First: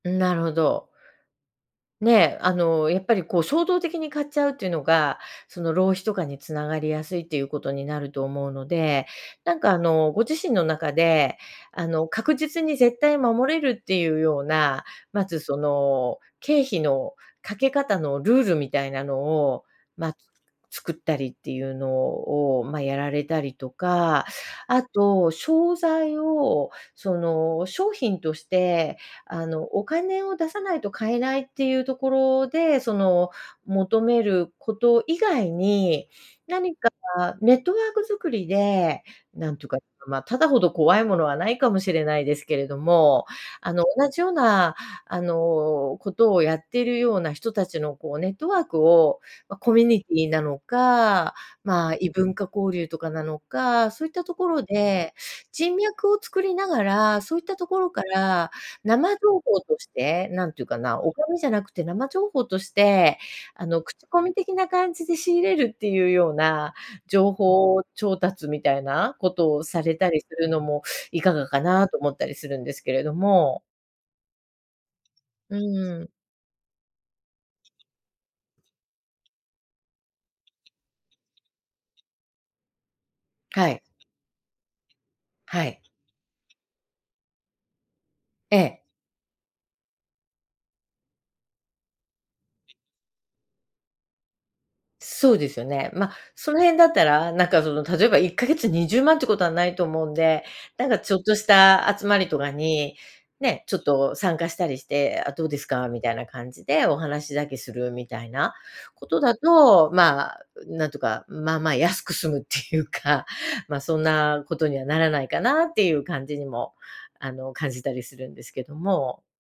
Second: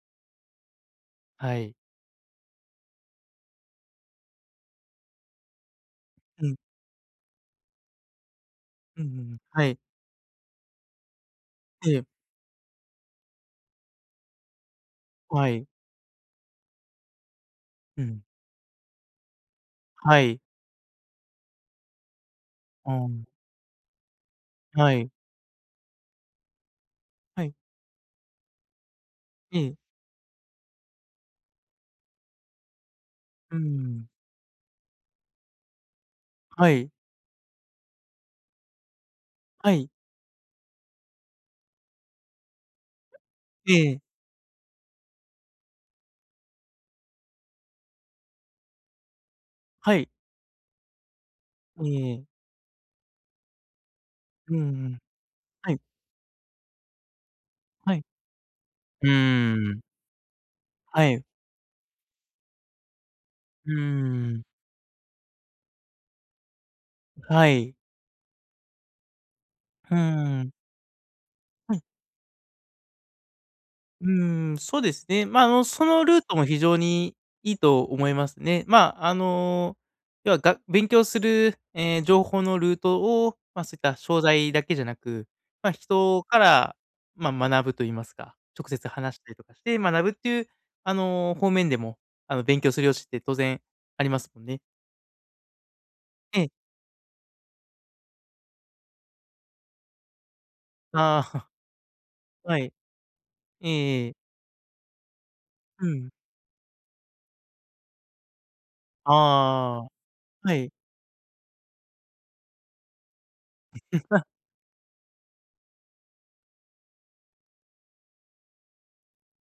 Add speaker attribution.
Speaker 1: なるほど。
Speaker 2: はい。
Speaker 1: ね、あの、やっぱり、こう、衝動的に買っちゃうっていうのが、その、浪費とかに
Speaker 2: う
Speaker 1: つ
Speaker 2: ん。
Speaker 1: ながりやすいということになると思うの
Speaker 2: うん
Speaker 1: で、
Speaker 2: うんうん。
Speaker 1: なん
Speaker 2: は
Speaker 1: か、
Speaker 2: い。
Speaker 1: あの、ご自身の中で、あ
Speaker 2: ええ。
Speaker 1: の、確実に絶対守れるっていうような、まず、
Speaker 2: は
Speaker 1: そ
Speaker 2: い。
Speaker 1: の、経費のかけ方
Speaker 2: う
Speaker 1: の
Speaker 2: ん。
Speaker 1: ルールみたいなのを、ま、
Speaker 2: はい。
Speaker 1: 作ったりっていうのを、ま、
Speaker 2: う
Speaker 1: やら
Speaker 2: ん。
Speaker 1: れたりとか、あ
Speaker 2: はい。
Speaker 1: と商材を、そ
Speaker 2: はい。
Speaker 1: の、商品として、あ
Speaker 2: え
Speaker 1: の、
Speaker 2: え。
Speaker 1: お金を出さないと買えないっていうところで、その、
Speaker 2: うー
Speaker 1: 求
Speaker 2: ん。
Speaker 1: めること以外に、
Speaker 2: は
Speaker 1: 何か
Speaker 2: い。
Speaker 1: ネットワーク作りで、なんという
Speaker 2: は
Speaker 1: か、
Speaker 2: い。
Speaker 1: ま、タダほど怖いものはないかもしれないですけれども、あ
Speaker 2: え
Speaker 1: の、
Speaker 2: え。
Speaker 1: 同じような、あの、ことをやっているような人たちの、こう、ネットワークを、ま、コミュ
Speaker 2: は
Speaker 1: ニ
Speaker 2: い。
Speaker 1: ティなのか、まあ、異
Speaker 2: ええ。
Speaker 1: 文化交流とかなのか、そういったとこ
Speaker 2: うんう
Speaker 1: ろ
Speaker 2: ん。
Speaker 1: で
Speaker 2: は
Speaker 1: 人
Speaker 2: い。
Speaker 1: 脈を作りながら、そういったところ
Speaker 2: は
Speaker 1: か
Speaker 2: い。
Speaker 1: ら
Speaker 2: う
Speaker 1: 生情報
Speaker 2: ー
Speaker 1: と
Speaker 2: ん。
Speaker 1: して、なんていうかな、
Speaker 2: は
Speaker 1: お
Speaker 2: い。
Speaker 1: 金じゃなくて生情報として、あ
Speaker 2: う
Speaker 1: の、口コ
Speaker 2: ー
Speaker 1: ミ
Speaker 2: ん。
Speaker 1: 的な感じで仕入れるっていうような、情
Speaker 2: はい。
Speaker 1: 報調達みたいなことをさ
Speaker 2: う
Speaker 1: れたりす
Speaker 2: ー
Speaker 1: る
Speaker 2: ん。
Speaker 1: のもいかがか
Speaker 2: うん。
Speaker 1: な、と思ったりするんですけれども。
Speaker 2: うーん、そうですね。ま、あ
Speaker 1: う
Speaker 2: の、そ
Speaker 1: ー
Speaker 2: の
Speaker 1: ん。
Speaker 2: ルートも非常にいいと思いますね。まあ、あの、要は、が勉強する、え、情報のルートを、ま、
Speaker 1: は
Speaker 2: そういっ
Speaker 1: い。
Speaker 2: た商材だけじゃなく、
Speaker 1: は
Speaker 2: ま、
Speaker 1: い。
Speaker 2: 人から、ま、学ぶと言いますか、
Speaker 1: え
Speaker 2: 直
Speaker 1: え。
Speaker 2: 接話したりとかして学ぶっていう、あの、方面でも、あの、勉強する余地って当然ありますもんね。
Speaker 1: そうですよね。ま、
Speaker 2: ええ。
Speaker 1: その辺だったら、なんか、その、例えば1ヶ月20万っていうことはないと思うんで。なんか、ちょ
Speaker 2: ああ。
Speaker 1: っとし た集まりとか
Speaker 2: はい。
Speaker 1: に、ね、ちょっ
Speaker 2: え
Speaker 1: と
Speaker 2: え。
Speaker 1: 参加したりして、「あ、どうです
Speaker 2: う
Speaker 1: か」み
Speaker 2: ん。
Speaker 1: たいな感じでお話だけするみたいなことだ
Speaker 2: ああ。
Speaker 1: と、ま、
Speaker 2: はい。
Speaker 1: なんとか、まあまあ安く済むっていうか、ま、そん なことにはならないかなっていう感じにも、あの、感じたりするんですけども。